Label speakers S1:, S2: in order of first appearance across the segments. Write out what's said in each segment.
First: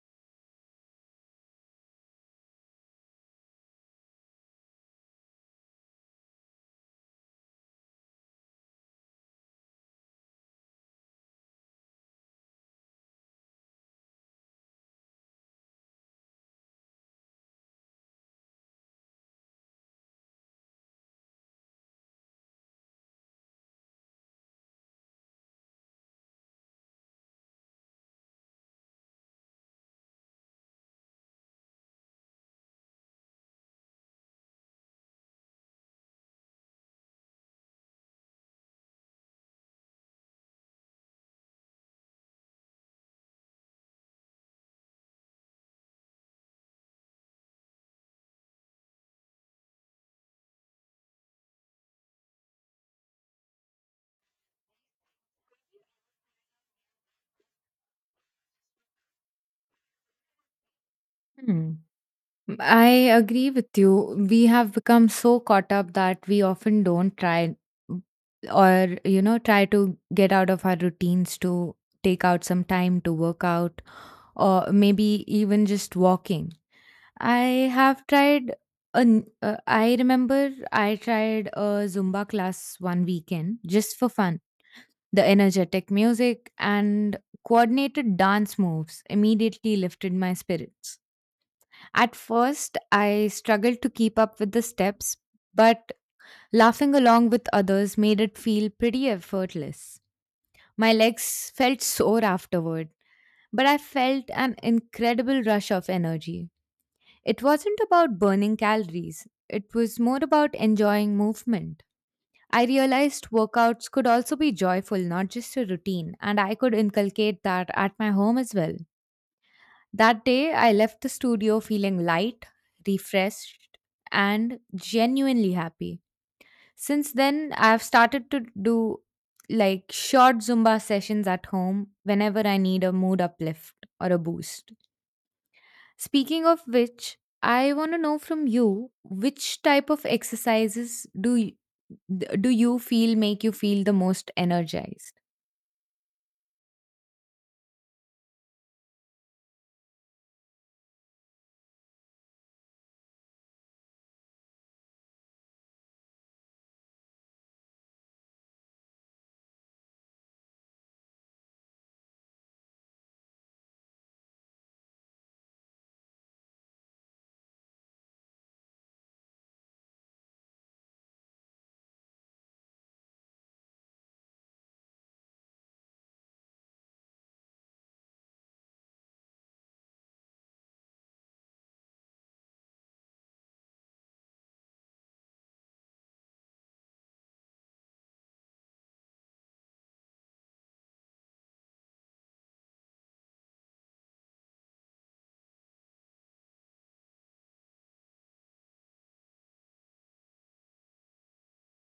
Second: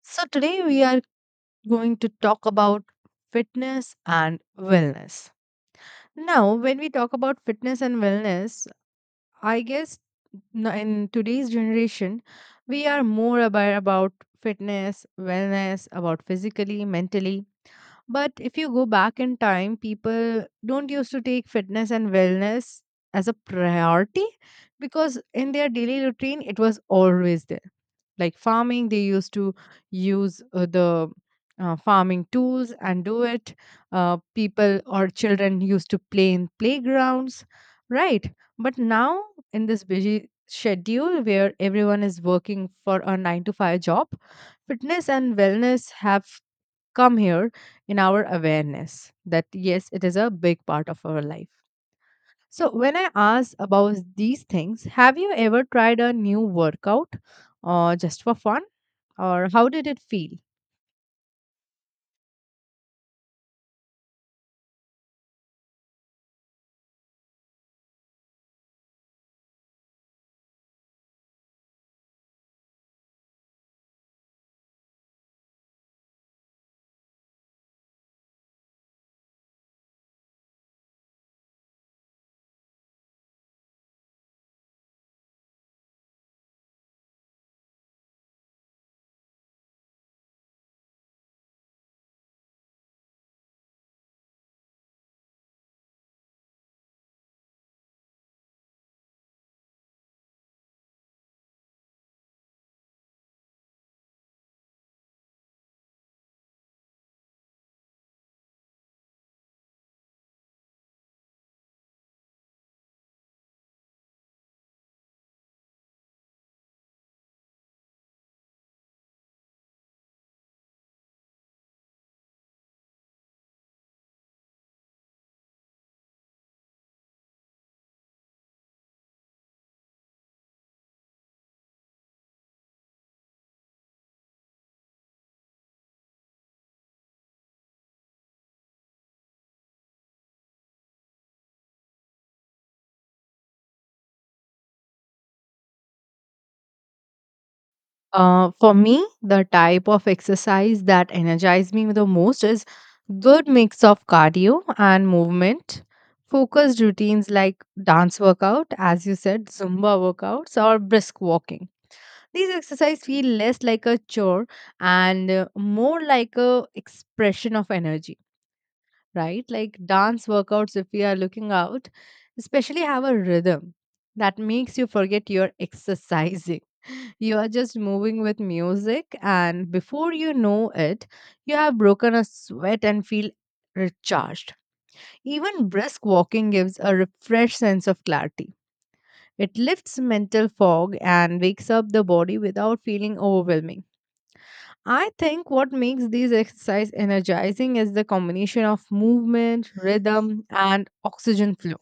S1: So, today we are going to talk about fitness and wellness. Now, when we talk about fitness and wellness, I guess in today's generation, we are more aware about fitness, wellness, about physically, mentally. But if you go back in time, people don't used to take fitness and wellness as a priority because in their daily routine, it was always there, like farming. They used to use the farming tools and do it. People or children used to play in playgrounds, right? But now, in this busy schedule where everyone is working for a 9 to 5 job, fitness and wellness have come here in our awareness that yes, it is a big part of our life. So, when I ask about these things, have you ever tried a new workout or just for fun? Or how did it feel?
S2: Hmm. I agree with you. We have become so caught up that we often don't try or, try to get out of our routines to take out some time to work out or maybe even just walking. I have tried, I remember I tried a Zumba class one weekend just for fun. The energetic music and coordinated dance moves immediately lifted my spirits. At first, I struggled to keep up with the steps, but laughing along with others made it feel pretty effortless. My legs felt sore afterward, but I felt an incredible rush of energy. It wasn't about burning calories, it was more about enjoying movement. I realized workouts could also be joyful, not just a routine, and I could inculcate that at my home as well. That day, I left the studio feeling light, refreshed, and genuinely happy. Since then, I've started to do like short Zumba sessions at home whenever I need a mood uplift or a boost. Speaking of which, I want to know from you which type of exercises do you feel make you feel the most energized?
S1: For me, the type of exercise that energizes me the most is good mix of cardio and movement, focused routines like dance workout, as you said, Zumba workouts or brisk walking. These exercises feel less like a chore and more like a expression of energy, right? Like dance workouts, if we are looking out, especially have a rhythm that makes you forget you're exercising. You are just moving with music, and before you know it, you have broken a sweat and feel recharged. Even brisk walking gives a refreshed sense of clarity. It lifts mental fog and wakes up the body without feeling overwhelming. I think what makes these exercise energizing is the combination of movement, rhythm, and oxygen flow.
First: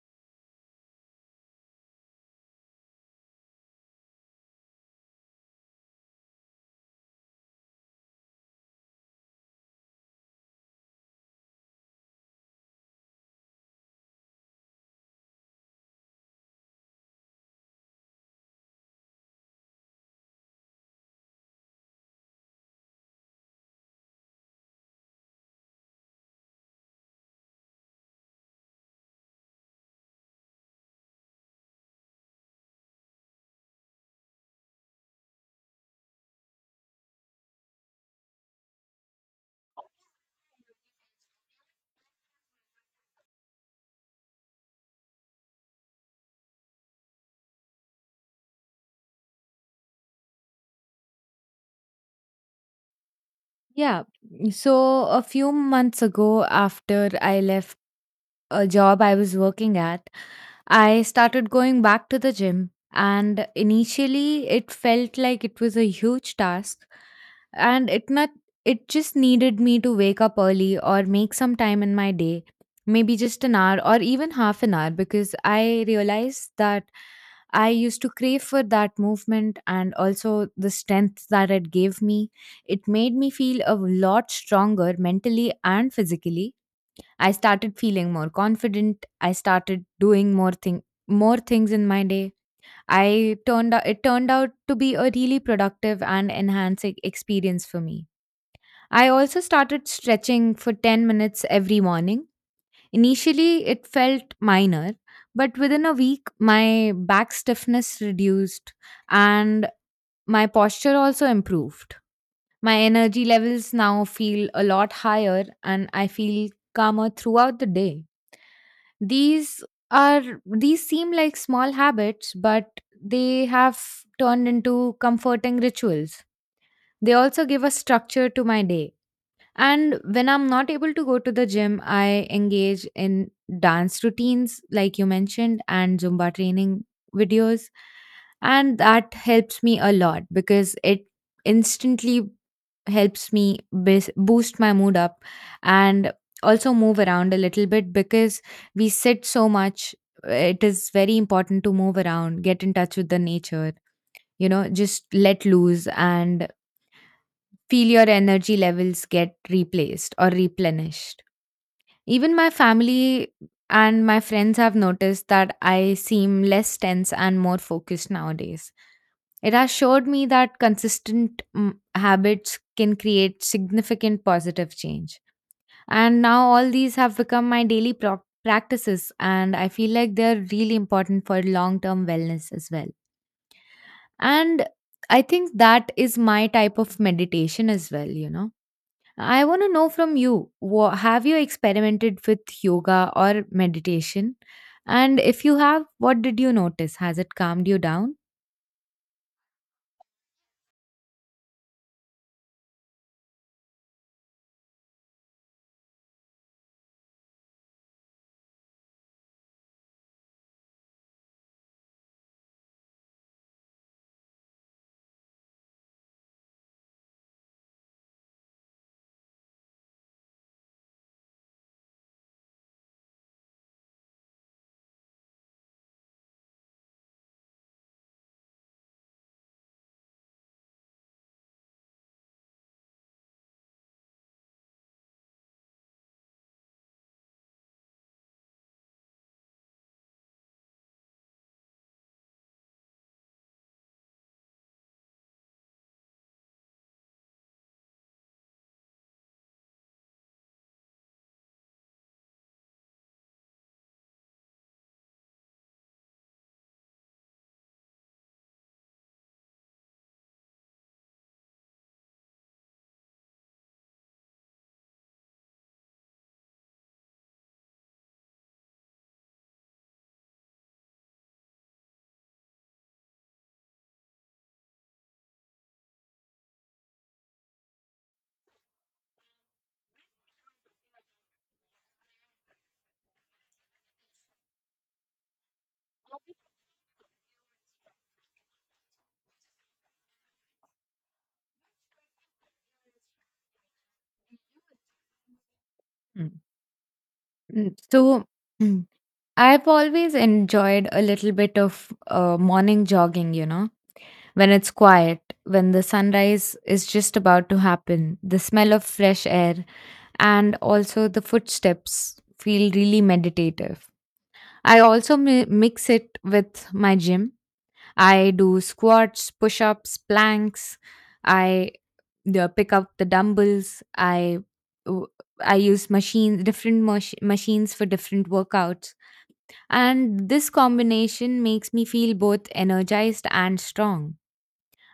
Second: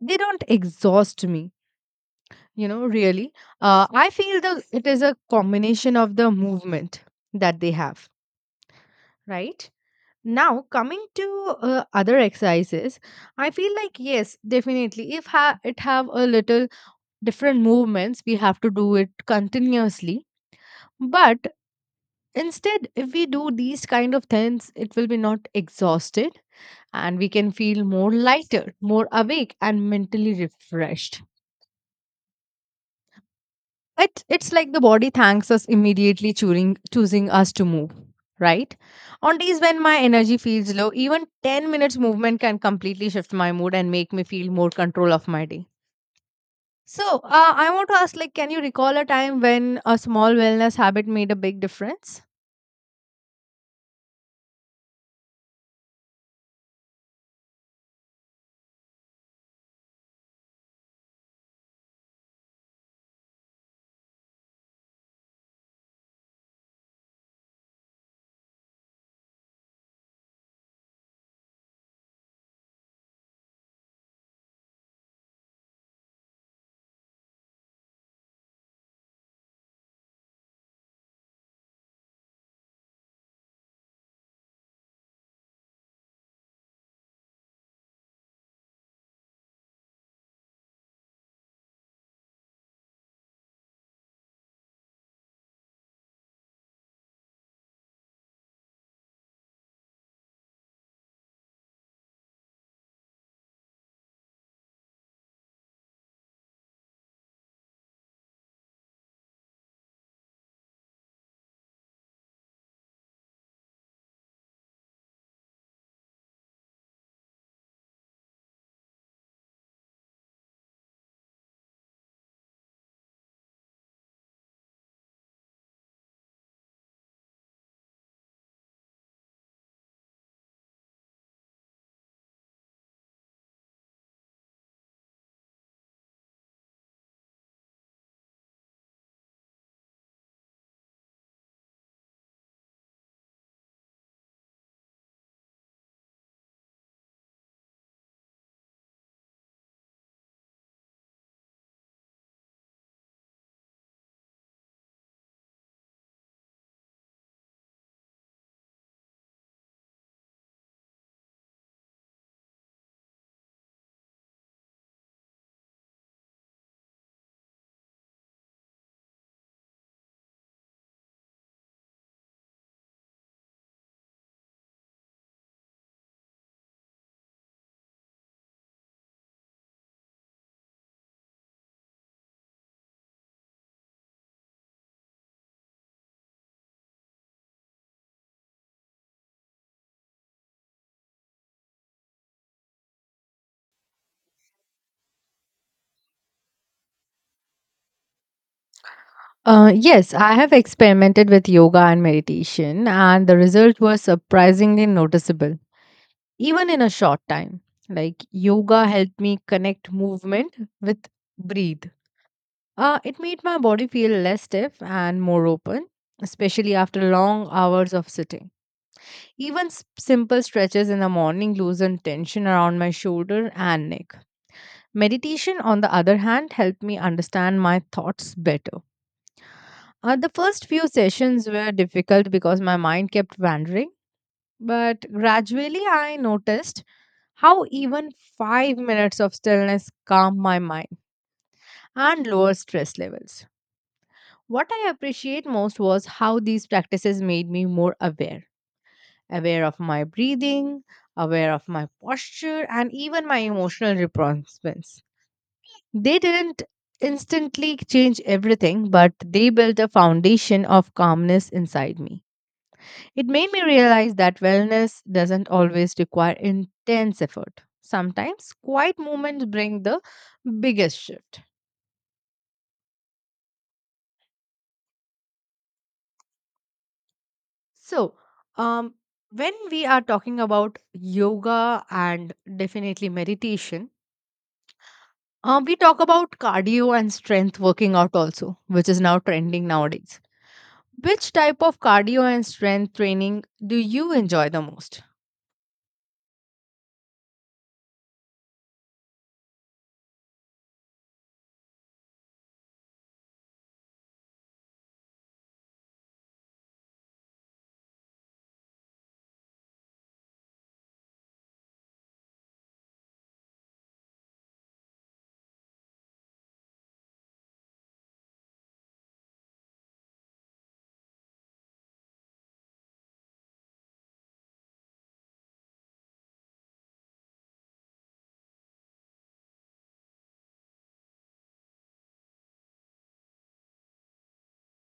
S1: They don't exhaust me, you know, really. I feel the it is a combination of the movement that they have, right? Now coming to other exercises, I feel like yes, definitely, if it have a little different movements, we have to do it continuously. But instead if we do these kind of things, it will be not exhausted, and we can feel more lighter, more awake and mentally refreshed. It's like the body thanks us immediately, choosing us to move, right? On days when my energy feels low, even 10 minutes movement can completely shift my mood and make me feel more control of my day. So, I want to ask, like, can you recall a time when a small wellness habit made a big difference?
S2: Yeah. So a few months ago after I left a job I was working at, I started going back to the gym, and initially it felt like it was a huge task, and it not it just needed me to wake up early or make some time in my day, maybe just an hour or even half an hour, because I realized that I used to crave for that movement and also the strength that it gave me. It made me feel a lot stronger mentally and physically. I started feeling more confident. I started doing more things in my day. It turned out to be a really productive and enhancing experience for me. I also started stretching for 10 minutes every morning. Initially, it felt minor, but within a week, my back stiffness reduced and my posture also improved. My energy levels now feel a lot higher and I feel calmer throughout the day. These are these seem like small habits but they have turned into comforting rituals. They also give a structure to my day. And when I'm not able to go to the gym, I engage in dance routines like you mentioned and Zumba training videos, and that helps me a lot because it instantly helps me boost my mood up and also move around a little bit because we sit so much. It is very important to move around, get in touch with the nature, just let loose and feel your energy levels get replaced or replenished. Even my family and my friends have noticed that I seem less tense and more focused nowadays. It has showed me that consistent habits can create significant positive change. And now all these have become my practices, and I feel like they're really important for long term wellness as well. And I think that is my type of meditation as well, you know. I want to know from you, have you experimented with yoga or meditation? And if you have, what did you notice? Has it calmed you down?
S1: Yes, I have experimented with yoga and meditation, and the result was surprisingly noticeable, even in a short time. Like, yoga helped me connect movement with breathe. It made my body feel less stiff and more open, especially after long hours of sitting. Even simple stretches in the morning loosened tension around my shoulder and neck. Meditation, on the other hand, helped me understand my thoughts better. The first few sessions were difficult because my mind kept wandering, but gradually I noticed how even 5 minutes of stillness calmed my mind and lower stress levels. What I appreciate most was how these practices made me more aware aware of my breathing, aware of my posture, and even my emotional response. They didn't instantly change everything, but they built a foundation of calmness inside me. It made me realize that wellness doesn't always require intense effort. Sometimes quiet moments bring the biggest shift. So, um, when we are talking about yoga and definitely meditation, we talk about cardio and strength working out also, which is now trending nowadays. Which type of cardio and strength training do you enjoy the most?
S2: Mm. So, mm, I've always enjoyed a little bit of morning jogging, you know, when it's quiet, when the sunrise is just about to happen, the smell of fresh air, and also the footsteps feel really meditative. I also mix it with my gym. I do squats, push ups, planks. I pick up the dumbbells. W- I use machines, different machines for different workouts. And this combination makes me feel both energized and strong.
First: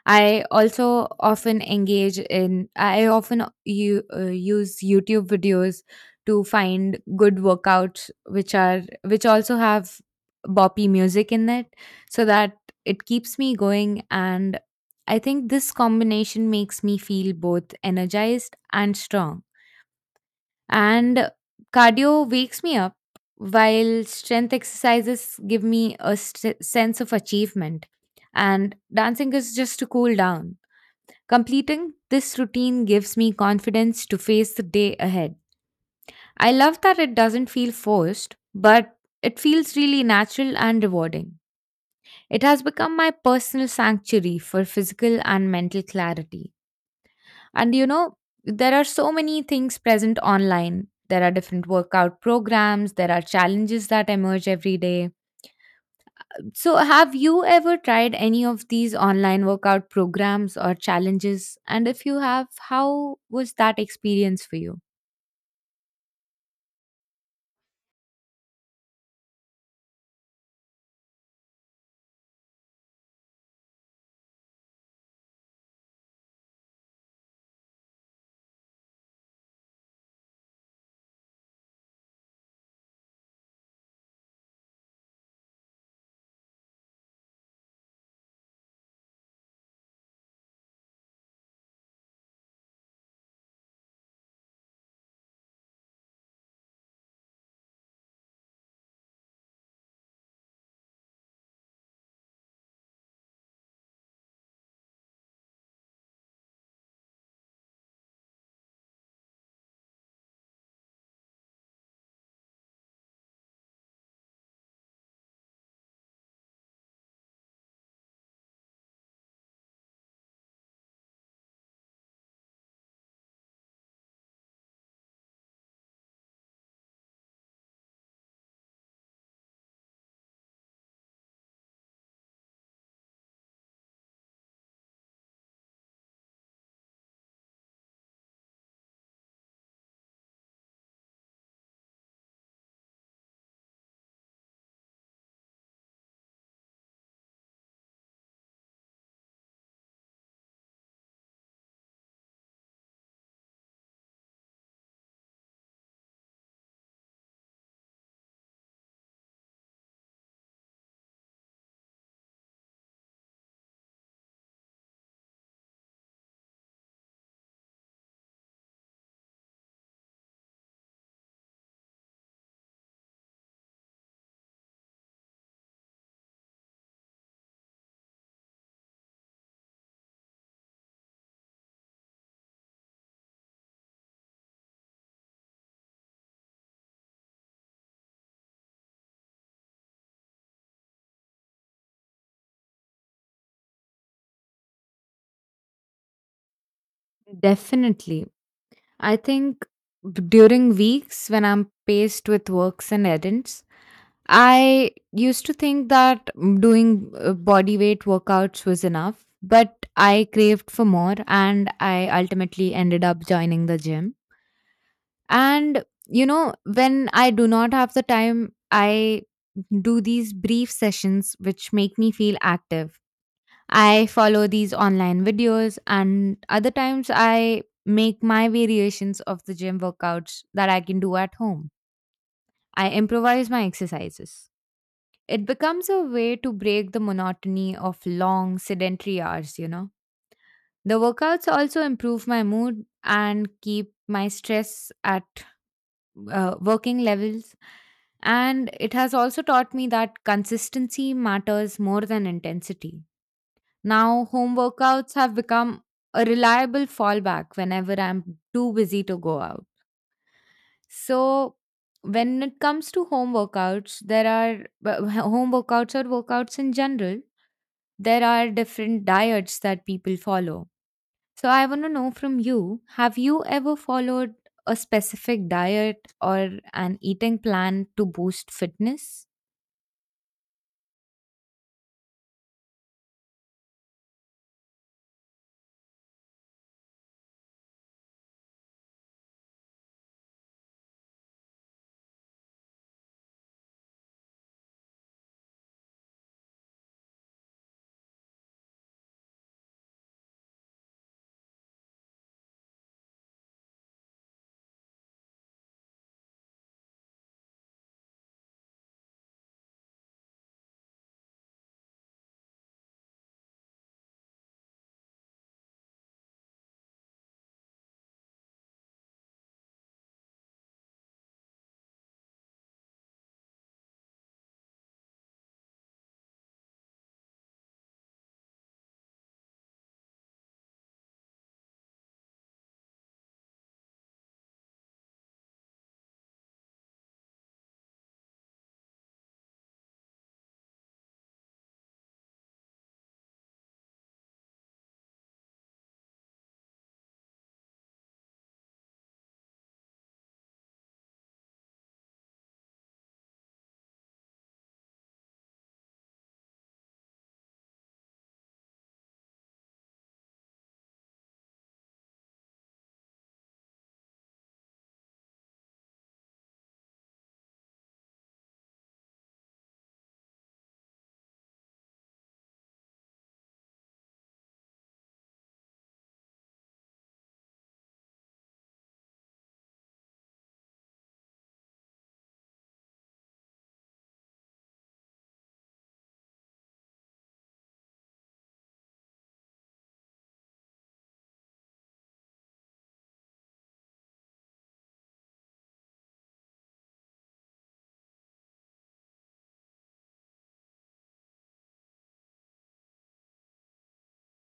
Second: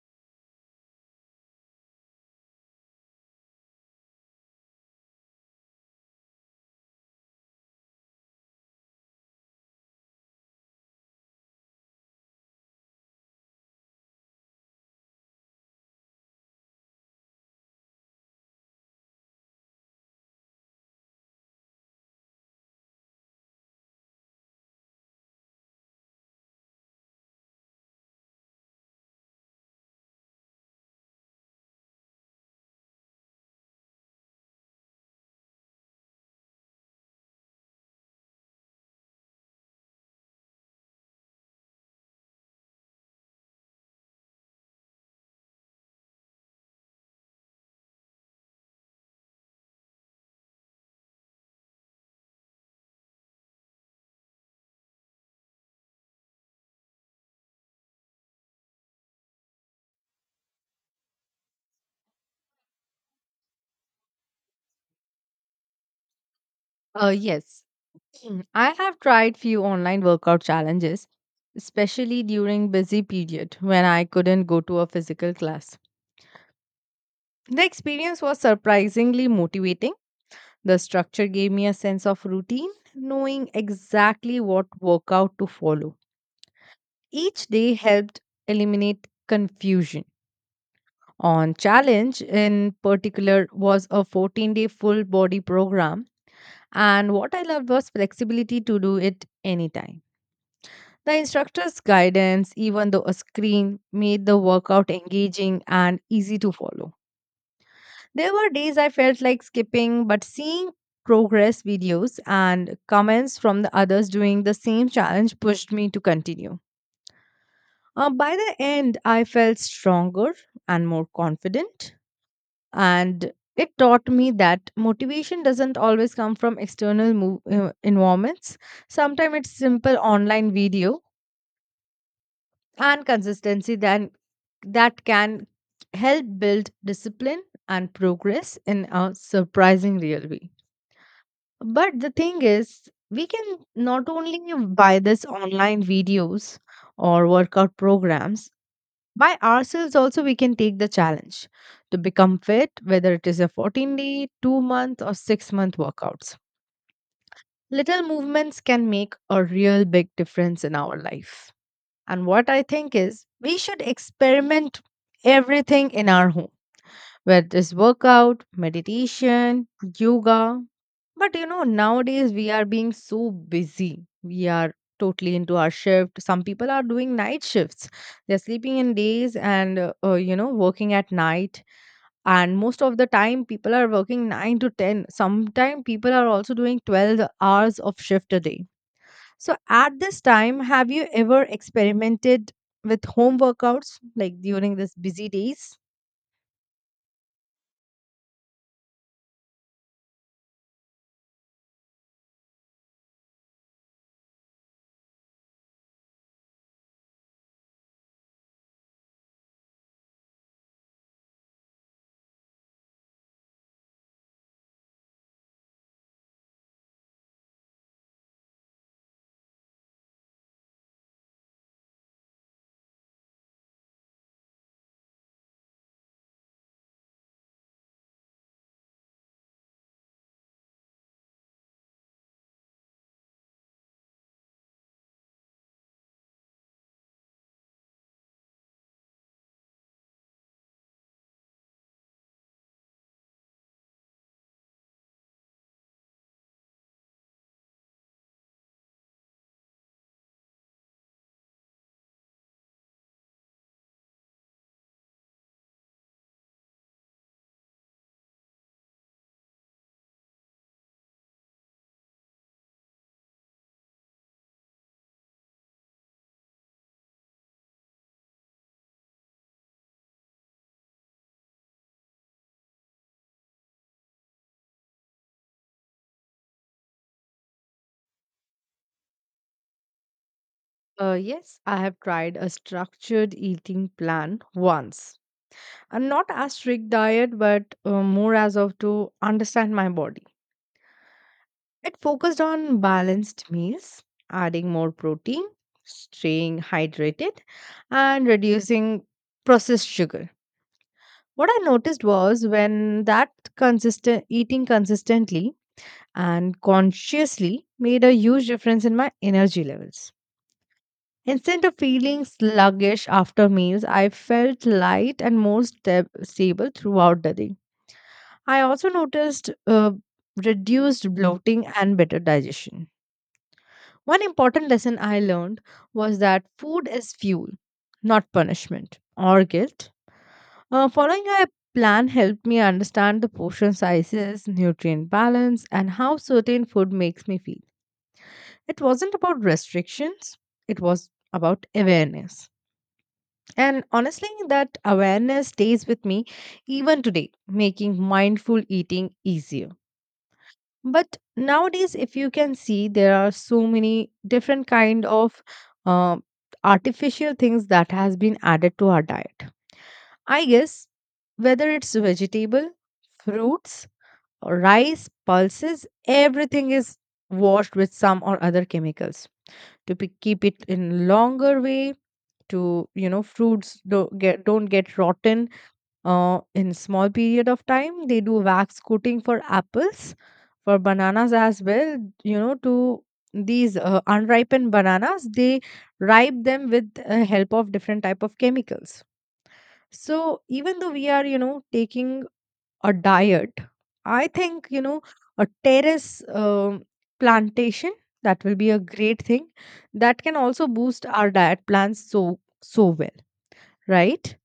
S2: I also often I often use YouTube videos to find good workouts, which also have boppy music in it, so that it keeps me going. And I think this combination makes me feel both energized and strong. And cardio wakes me up, while strength exercises give me a sense of achievement. And dancing is just to cool down. Completing this routine gives me confidence to face the day ahead. I love that it doesn't feel forced, but it feels really natural and rewarding. It has become my personal sanctuary for physical and mental clarity. And you know, there are so many things present online. There are different workout programs, there are challenges that emerge every day. So, have you ever tried any of these online workout programs or challenges? And if you have, how was that experience for you?
S1: Yes, I have tried few online workout challenges, especially during busy period when I couldn't go to a physical class. The experience was surprisingly motivating. The structure gave me a sense of routine, knowing exactly what workout to follow. Each day helped eliminate confusion. On challenge, in particular, was a 14-day full body program, and what I loved was flexibility to do it anytime. The instructor's guidance, even though a screen, made the workout engaging and easy to follow. There were days I felt like skipping, but seeing progress videos and comments from the others doing the same challenge pushed me to continue. By the end, I felt stronger and more confident, and it taught me that motivation doesn't always come from external environments. Sometimes it's simple online video and consistency that, that can help build discipline and progress in a surprising real way. But the thing is, we can not only buy this online videos or workout programs, by ourselves also we can take the challenge to become fit, whether it is a 14 day, 2 month, or 6-month workouts. Little movements can make a real big difference in our life. And what I think is, we should experiment everything in our home where there's workout, meditation, yoga. But you know, nowadays we are being so busy. We are totally into our shift. Some people are doing night shifts. They're sleeping in days and, you know, working at night. And most of the time, people are working 9 to 10. Sometimes people are also doing 12 hours of shift a day. So at this time, have you ever experimented with home workouts like during this busy days?
S2: Definitely. I think during weeks when I'm paced with works and errands, I used to think that doing body weight workouts was enough, but I craved for more and I ultimately ended up joining the gym. And, you know, when I do not have the time, I do these brief sessions which make me feel active. I follow these online videos, and other times I make my variations of the gym workouts that I can do at home. I improvise my exercises. It becomes a way to break the monotony of long sedentary hours, you know. The workouts also improve my mood and keep my stress at working levels. And it has also taught me that consistency matters more than intensity. Now, home workouts have become a reliable fallback whenever I'm too busy to go out. So, when it comes to home workouts, there are but home workouts or workouts in general, there are different diets that people follow, so I want to know from you, have you ever followed a specific diet or an eating plan to boost fitness?
S1: Yes, I have tried a structured eating plan once. And not as strict diet, but more as of to understand my body. It focused on balanced meals, adding more protein, staying hydrated, and reducing processed sugar. What I noticed was when that consistent eating consistently and consciously made a huge difference in my energy levels. Instead of feeling sluggish after meals, I felt light and more stable throughout the day. I also noticed reduced bloating and better digestion. One important lesson I learned was that food is fuel, not punishment or guilt. Following a plan helped me understand the portion sizes, nutrient balance, and how certain food makes me feel. It wasn't about restrictions, it was about awareness. And honestly, that awareness stays with me even today, making mindful eating easier. But nowadays, if you can see, there are so many different kind of uh, artificial things that has been added to our diet. I guess whether it's vegetable, fruits, or rice, pulses, everything is washed with some or other chemicals to keep it in longer way. To, you know, fruits don't get rotten in small period of time, they do wax coating for apples, for bananas as well. You know, to these unripened bananas, they ripe them with help of different type of chemicals. So even though we are, you know, taking a diet, I think, you know, a terrace plantation, that will be a great thing that can also boost our diet plans so well, right?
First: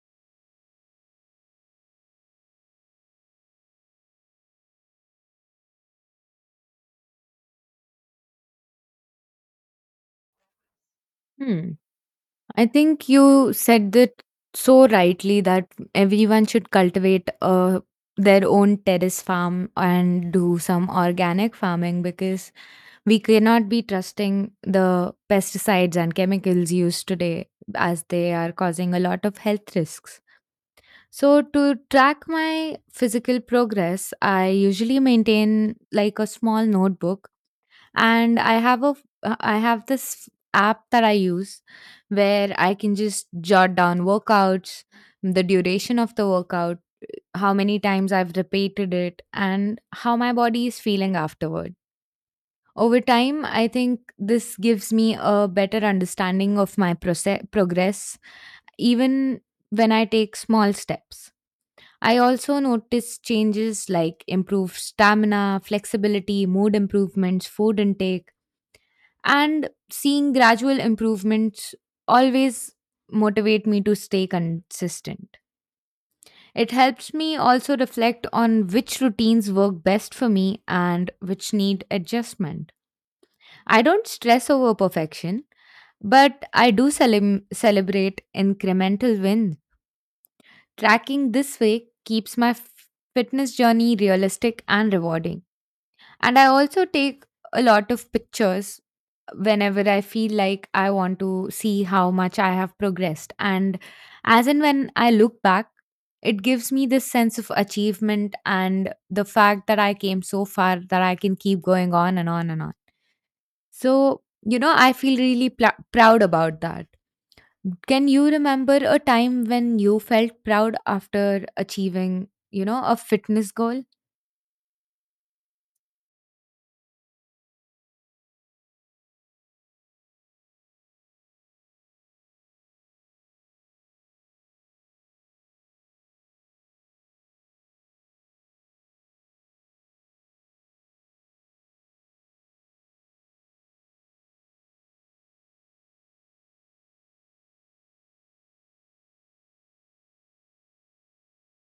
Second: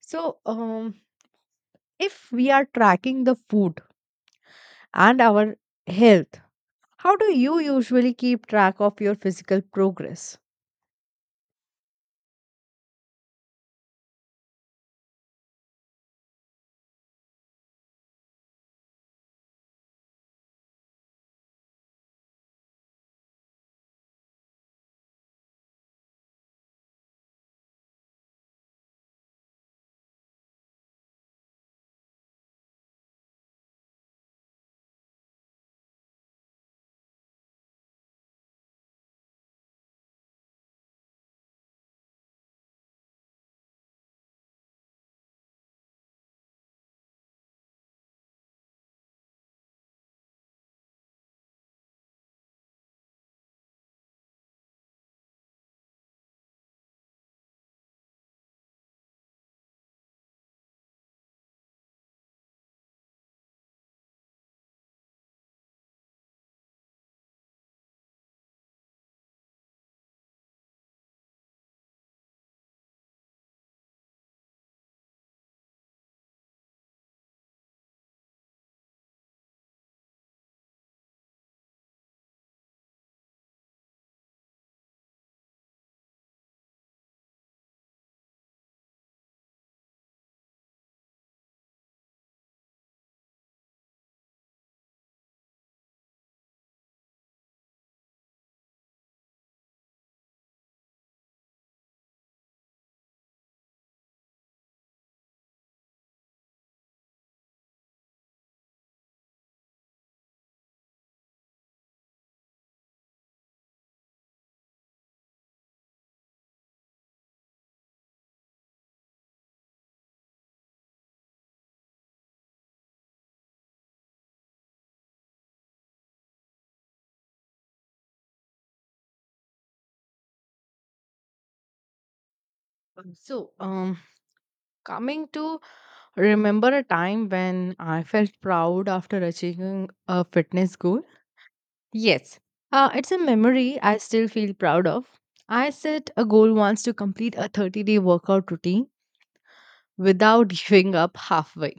S1: So, if we are tracking the food and our health, how do you usually keep track of your physical progress?
S2: Hmm. I think you said that so rightly that everyone should cultivate their own terrace farm and do some organic farming because we cannot be trusting the pesticides and chemicals used today as they are causing a lot of health risks. So, to track my physical progress, I usually maintain like a small notebook and I have this app that I use where I can just jot down workouts, the duration of the workout, how many times I've repeated it and how my body is feeling afterward. Over time, I think this gives me a better understanding of my progress even when I take small steps. I also noticed changes like improved stamina, flexibility, mood improvements, food intake, and seeing gradual improvements always motivate me to stay consistent. It helps me also reflect on which routines work best for me and which need adjustment. I don't stress over perfection, but I do celem celebrate incremental wins. Tracking this way keeps my fitness journey realistic and rewarding. And I also take a lot of pictures whenever I feel like I want to see how much I have progressed. And as and when I look back, it gives me this sense of achievement and the fact that I came so far that I can keep going on and on and on. So, you know, I feel really proud about that. Can you remember a time when you felt proud after achieving, you know, a fitness goal?
S1: So, coming to, remember a time when I felt proud after achieving a fitness goal? Yes, it's a memory I still feel proud of. I set a goal once to complete a 30-day workout routine without giving up halfway.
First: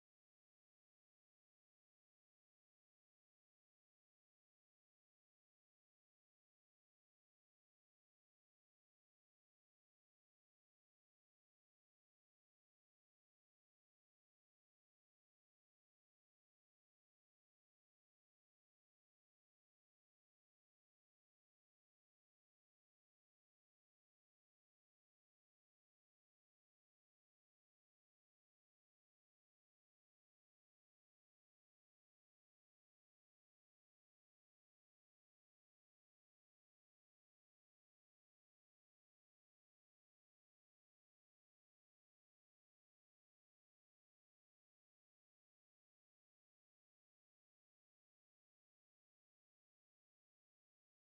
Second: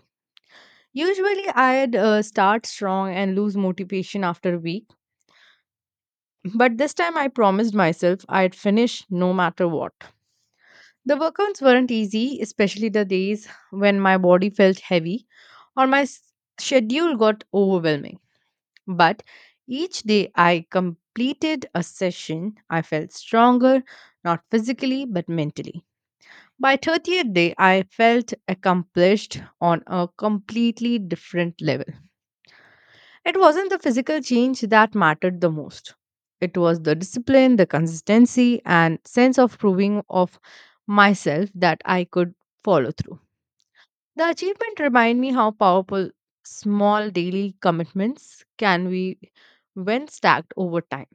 S1: Usually, I'd start strong and lose motivation after a week. But this time I promised myself I'd finish no matter what. The workouts weren't easy, especially the days when my body felt heavy or my schedule got overwhelming. But each day I completed a session, I felt stronger, not physically but mentally. By 30th day I felt accomplished on a completely different level. It wasn't the physical change that mattered the most. It was the discipline, the consistency, and sense of proving of myself that I could follow through. The achievement reminded me how powerful small daily commitments can be when stacked over time.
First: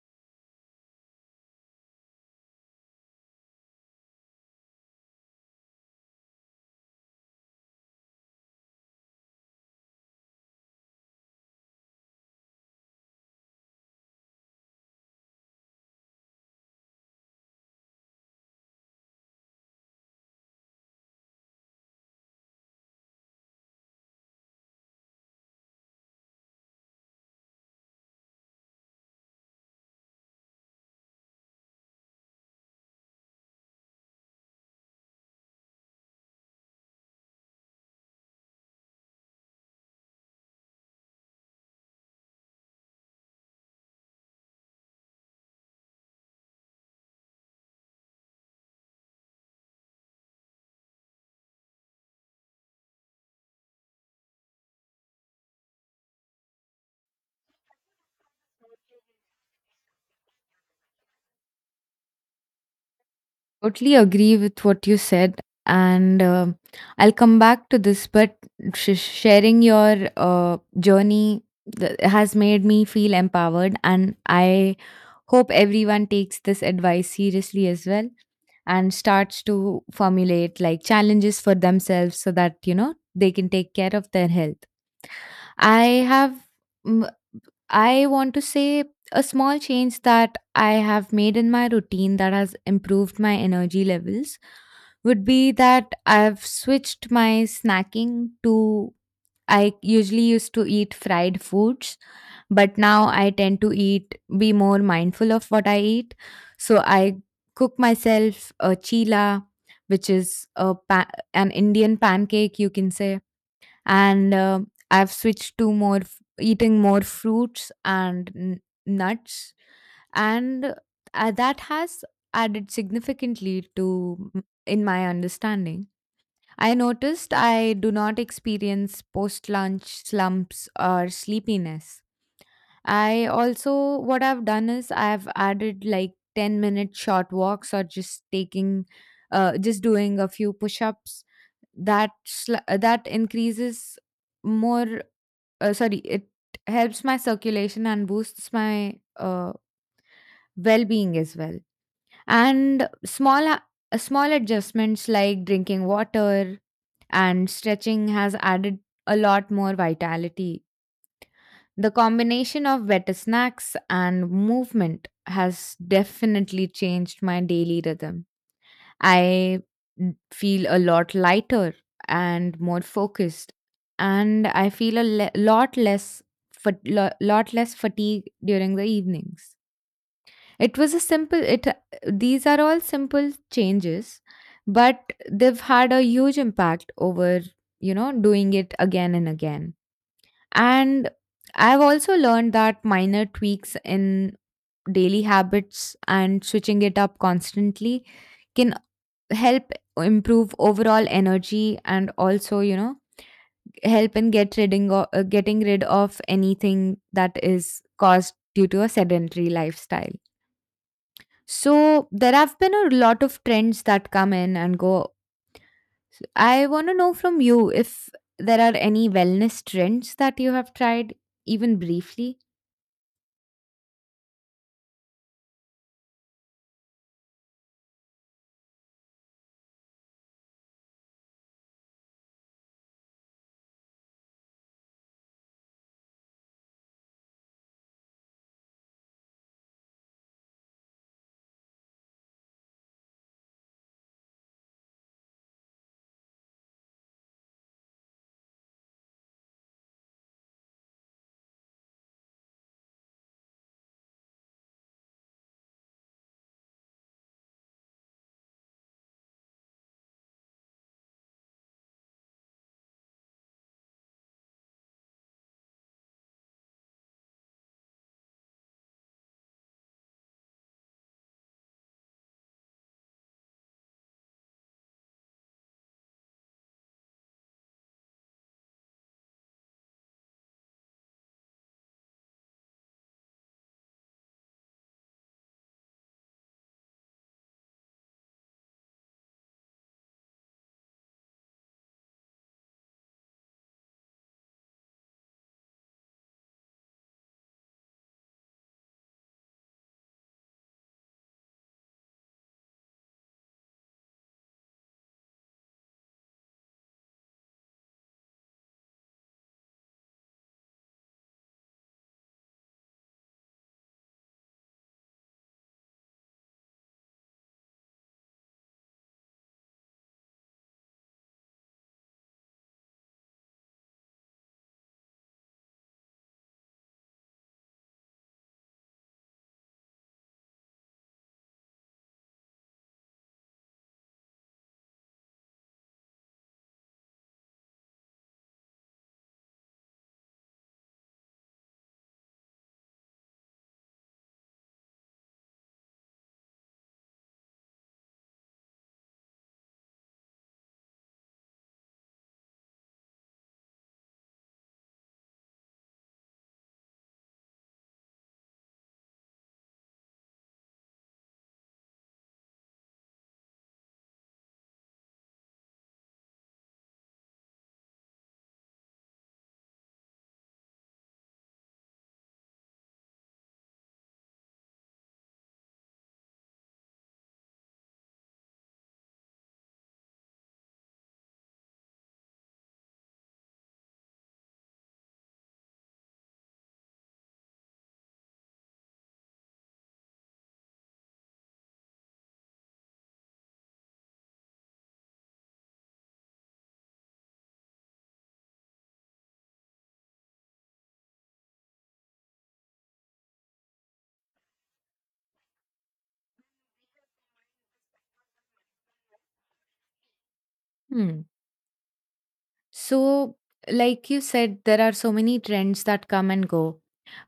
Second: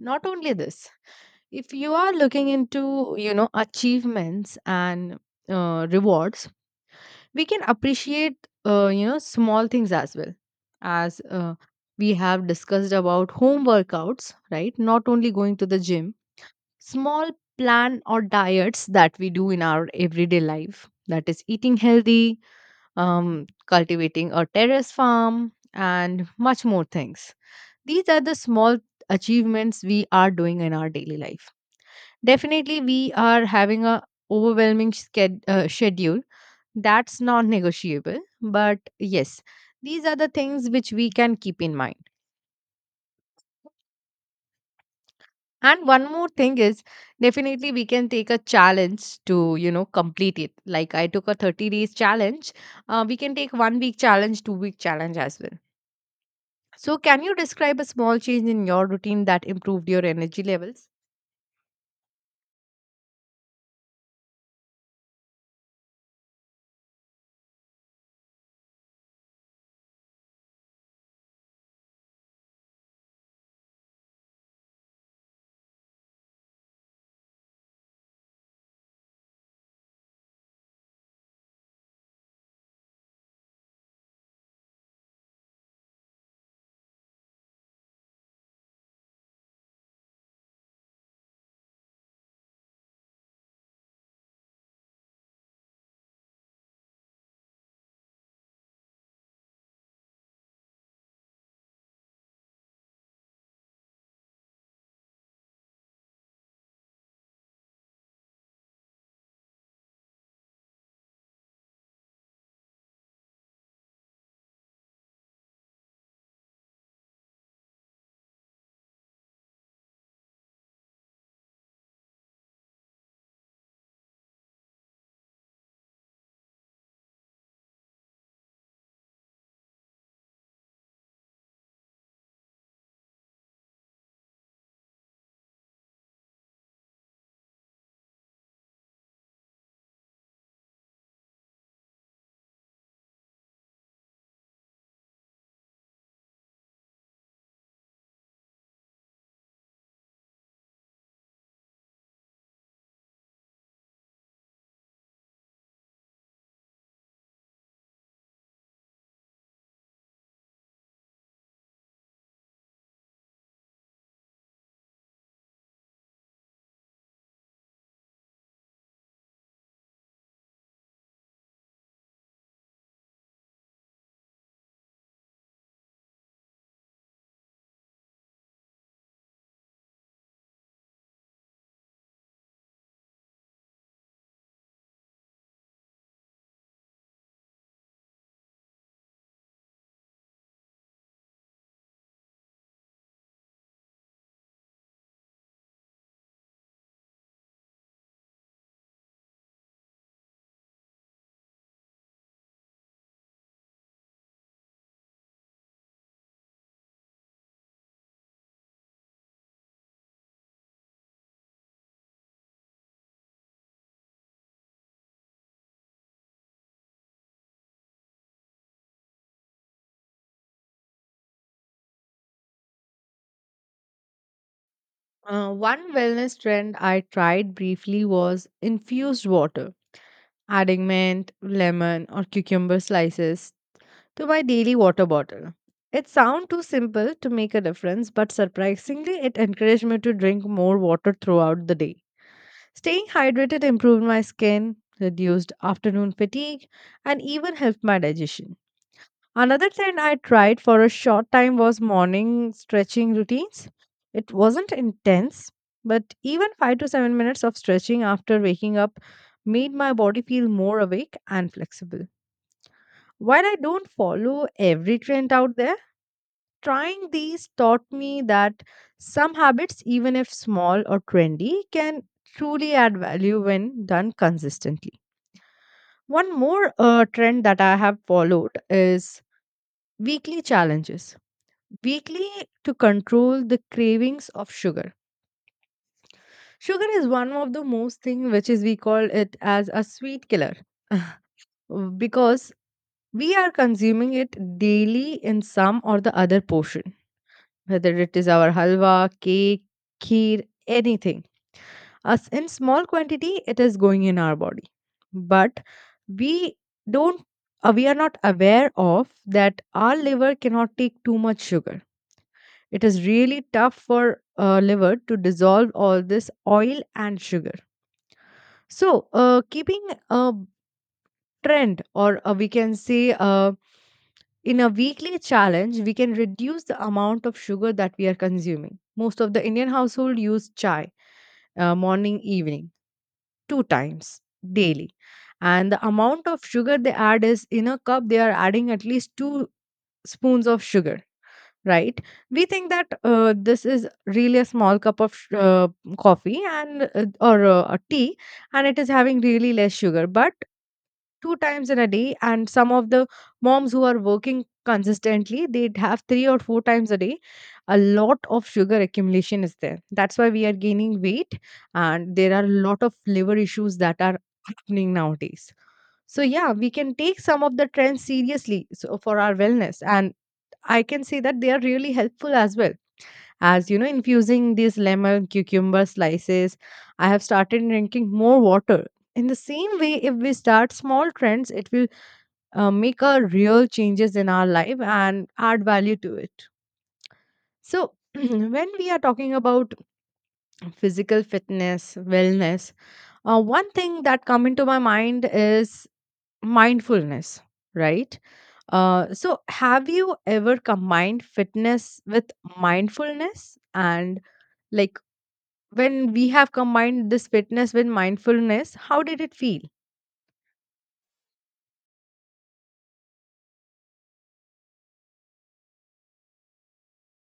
S1: Not only this, if you are looking into, you know, achievements and rewards, we can appreciate, you know, small things as well. As We have discussed about home workouts, right? Not only going to the gym, small plan or diets that we do in our everyday life, that is eating healthy, cultivating a terrace farm and much more things. These are the small achievements we are doing in our daily life. Definitely we are having a overwhelming schedule that's non negotiable. But yes, these are the things which we can keep in mind. And one more thing is, definitely we can take a challenge to, you know, complete it. Like I took a 30 days challenge. We can take 1 week challenge, 2 week challenge as well. So, can you describe a small change in your routine that improved your energy levels?
S2: Totally agree with what you said, and I'll come back to this. But sharing your journey has made me feel empowered, and I hope everyone takes this advice seriously as well and starts to formulate like challenges for themselves so that you know they can take care of their health. I have. I want to say a small change that I have made in my routine that has improved my energy levels would be that I've switched my snacking to. I usually used to eat fried foods, but now I tend to eat be more mindful of what I eat. So I cook myself a chila, which is an Indian pancake, you can say, and I've switched to more eating more fruits and nuts, and that has added significantly to in my understanding. I noticed I do not experience post lunch slumps or sleepiness. I also, what I've done is I've added like 10-minute short walks or just just doing a few push ups. That, sl- that increases more, sorry, It helps my circulation and boosts my well being as well. And small adjustments like drinking water and stretching has added a lot more vitality. The combination of better snacks and movement has definitely changed my daily rhythm. I feel a lot lighter and more focused, and I feel a lot less lot less fatigue during the evenings. It was a simple it These are all simple changes, but they've had a huge impact over, you know, doing it again and again. And I've also learned that minor tweaks in daily habits and switching it up constantly can help improve overall energy and also, you know, help in getting rid of anything that is caused due to a sedentary lifestyle. So there have been a lot of trends that come in and go. I want to know from you if there are any wellness trends that you have tried, even briefly.
S1: One wellness trend I tried briefly was infused water, adding mint, lemon, or cucumber slices to my daily water bottle. It sounds too simple to make a difference, but surprisingly, it encouraged me to drink more water throughout the day. Staying hydrated improved my skin, reduced afternoon fatigue, and even helped my digestion. Another trend I tried for a short time was morning stretching routines. It wasn't intense, but even 5 to 7 minutes of stretching after waking up made my body feel more awake and flexible. While I don't follow every trend out there, trying these taught me that some habits, even if small or trendy, can truly add value when done consistently. One more trend that I have followed is weekly challenges. Weekly, to control the cravings of sugar. Sugar is one of the most thing which is we call it as a sweet killer because we are consuming it daily in some or the other portion, whether it is our halwa, cake, kheer, anything. As in small quantity, it is going in our body. But we don't, we are not aware of that our liver cannot take too much sugar. It is really tough for liver to dissolve all this oil and sugar. So, keeping a trend, or we can say, in a weekly challenge we can reduce the amount of sugar that we are consuming. Most of the Indian household use chai morning evening, two times daily, and the amount of sugar they add is, in a cup they are adding at least two spoons of sugar, right? We think that this is really a small cup of coffee, and or a tea, and it is having really less sugar. But two times in a day, and some of the moms who are working consistently, they'd have three or four times a day. A lot of sugar accumulation is there, that's why we are gaining weight. And there are a lot of liver issues that are happening nowadays. So yeah, we can take some of the trends seriously, so for our wellness, and I can see that they are really helpful as well. As you know, infusing these lemon cucumber slices, I have started drinking more water. In the same way, if we start small trends, it will make a real changes in our life and add value to it. So, when we are talking about physical fitness, wellness, one thing that come into my mind is mindfulness, right? So, have you ever combined fitness with mindfulness? And, like, when we have combined this fitness with mindfulness, how did it feel?
S2: Hmm. So, like you said, there are so many trends that come and go,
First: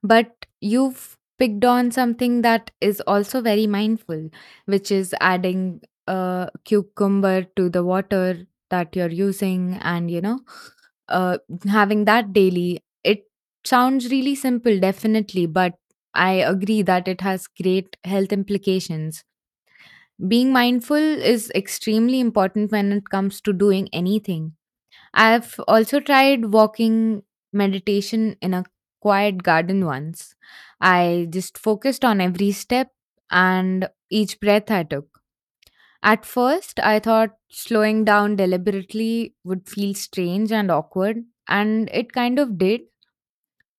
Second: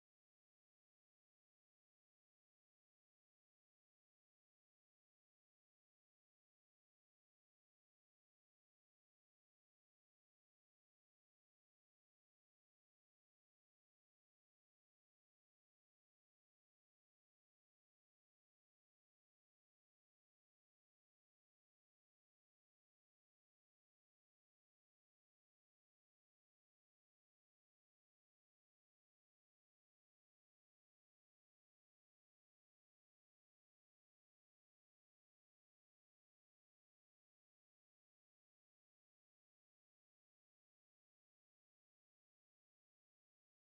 S2: but you've picked on something that is also very mindful, which is adding a cucumber to the water that you're using and, uh, having that daily. It sounds really simple, definitely, but I agree that it has great health implications. Being mindful is extremely important when it comes to doing anything. I've also tried walking meditation in a quiet garden once. I just focused on every step and each breath I took. At first, I thought slowing down deliberately would feel strange and awkward, and it kind of did.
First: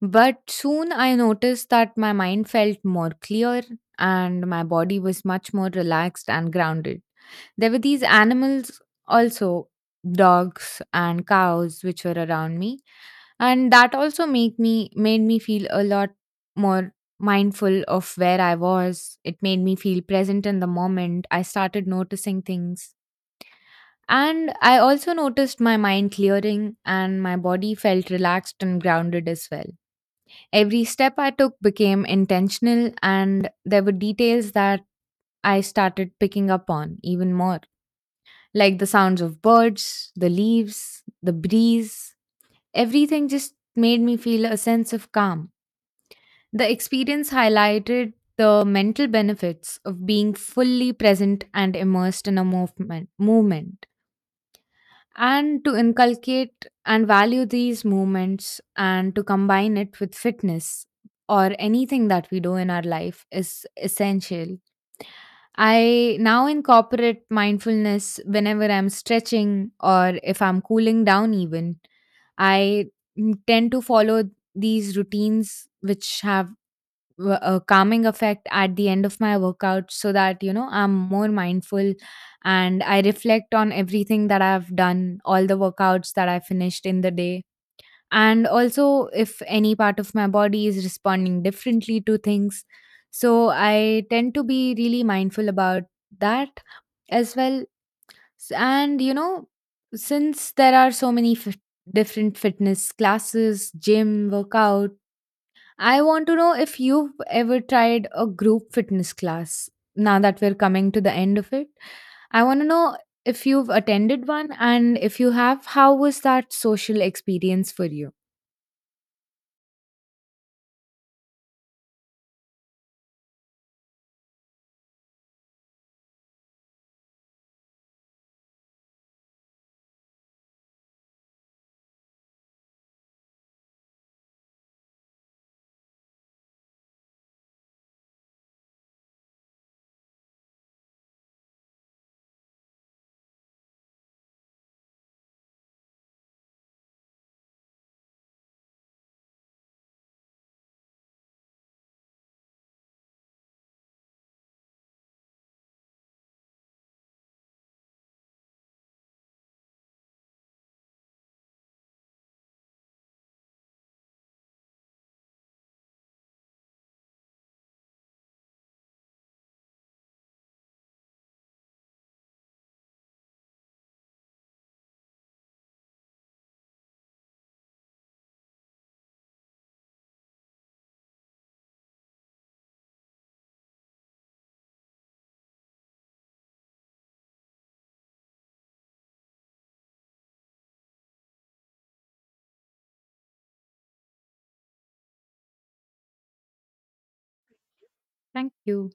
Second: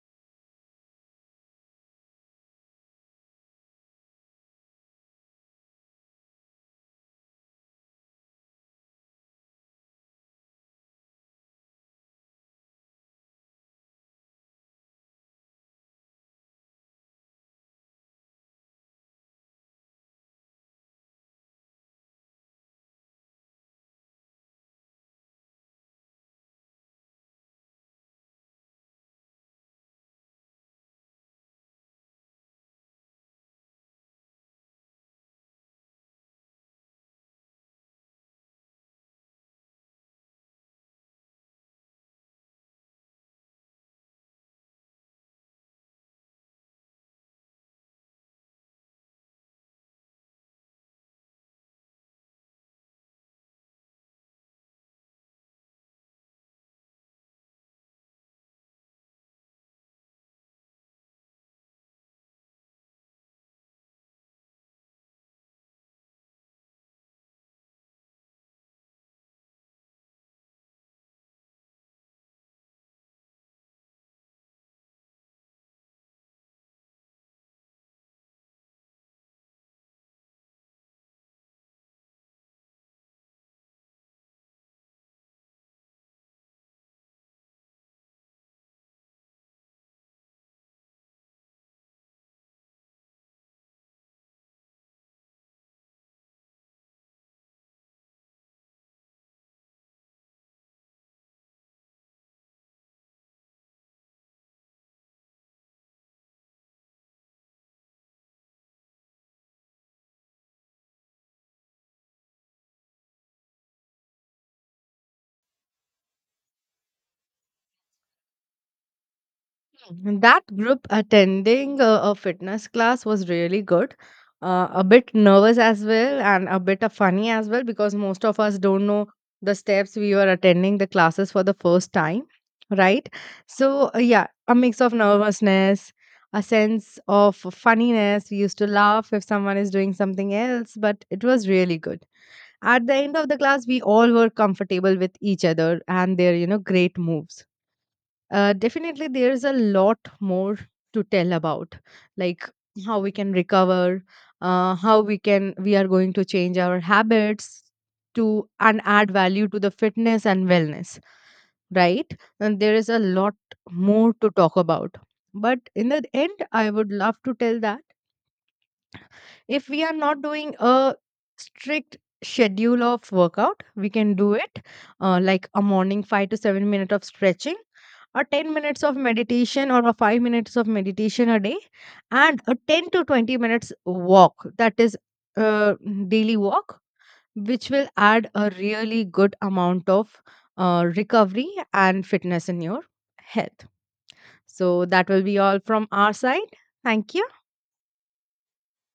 S2: But soon I noticed that my mind felt more clear and my body was much more relaxed and grounded. There were these animals also, dogs and cows, which were around me, and that also make me made me feel a lot more mindful of where I was. It made me feel present in the moment. I started noticing things, and I also noticed my mind clearing and my body felt relaxed and grounded as well. Every step I took became intentional, and there were details that I started picking up on even more, like the sounds of birds, the leaves, the breeze. Everything just made me feel a sense of calm. The experience highlighted the mental benefits of being fully present and immersed in movement, and to inculcate and value these movements and to combine it with fitness or anything that we do in our life is essential. I now incorporate mindfulness whenever I'm stretching or if I'm cooling down, even. I tend to follow these routines which have a calming effect at the end of my workout so that you know I'm more mindful, and I reflect on everything that I've done, all the workouts that I finished in the day, and also if any part of my body is responding differently to things. So I tend to be really mindful about that as well. And you know, since there are so many fit different fitness classes, gym workouts, I want to know if you've ever tried a group fitness class. Now that we're coming to the end of it, I want to know if you've attended one, and if you have, how was that social experience for you?
S1: That group attending a fitness class was really good. A bit nervous as well, and a bit of funny as well, because most of us don't know the steps. We were attending the classes for the first time, right? So, yeah, a mix of nervousness, a sense of funniness. We used to laugh if someone is doing something else, but it was really good. At the end of the class, we all were comfortable with each other and their, you know, great moves. Definitely, there's a lot more to tell about, like how we can recover, how we are going to change our habits to, and add value to the fitness and wellness, right? And there is a lot more to talk about. But in the end, I would love to tell that if we are not doing a strict schedule of workout, we can do it like a morning 5 to 7 minute of stretching, a 10 minutes of meditation or a 5 minutes of meditation a day, and a 10 to 20 minutes walk, that is uh, daily walk, which will add a really good amount of recovery and fitness in your health. So that will be all from our side. Thank you.
S2: Thank you.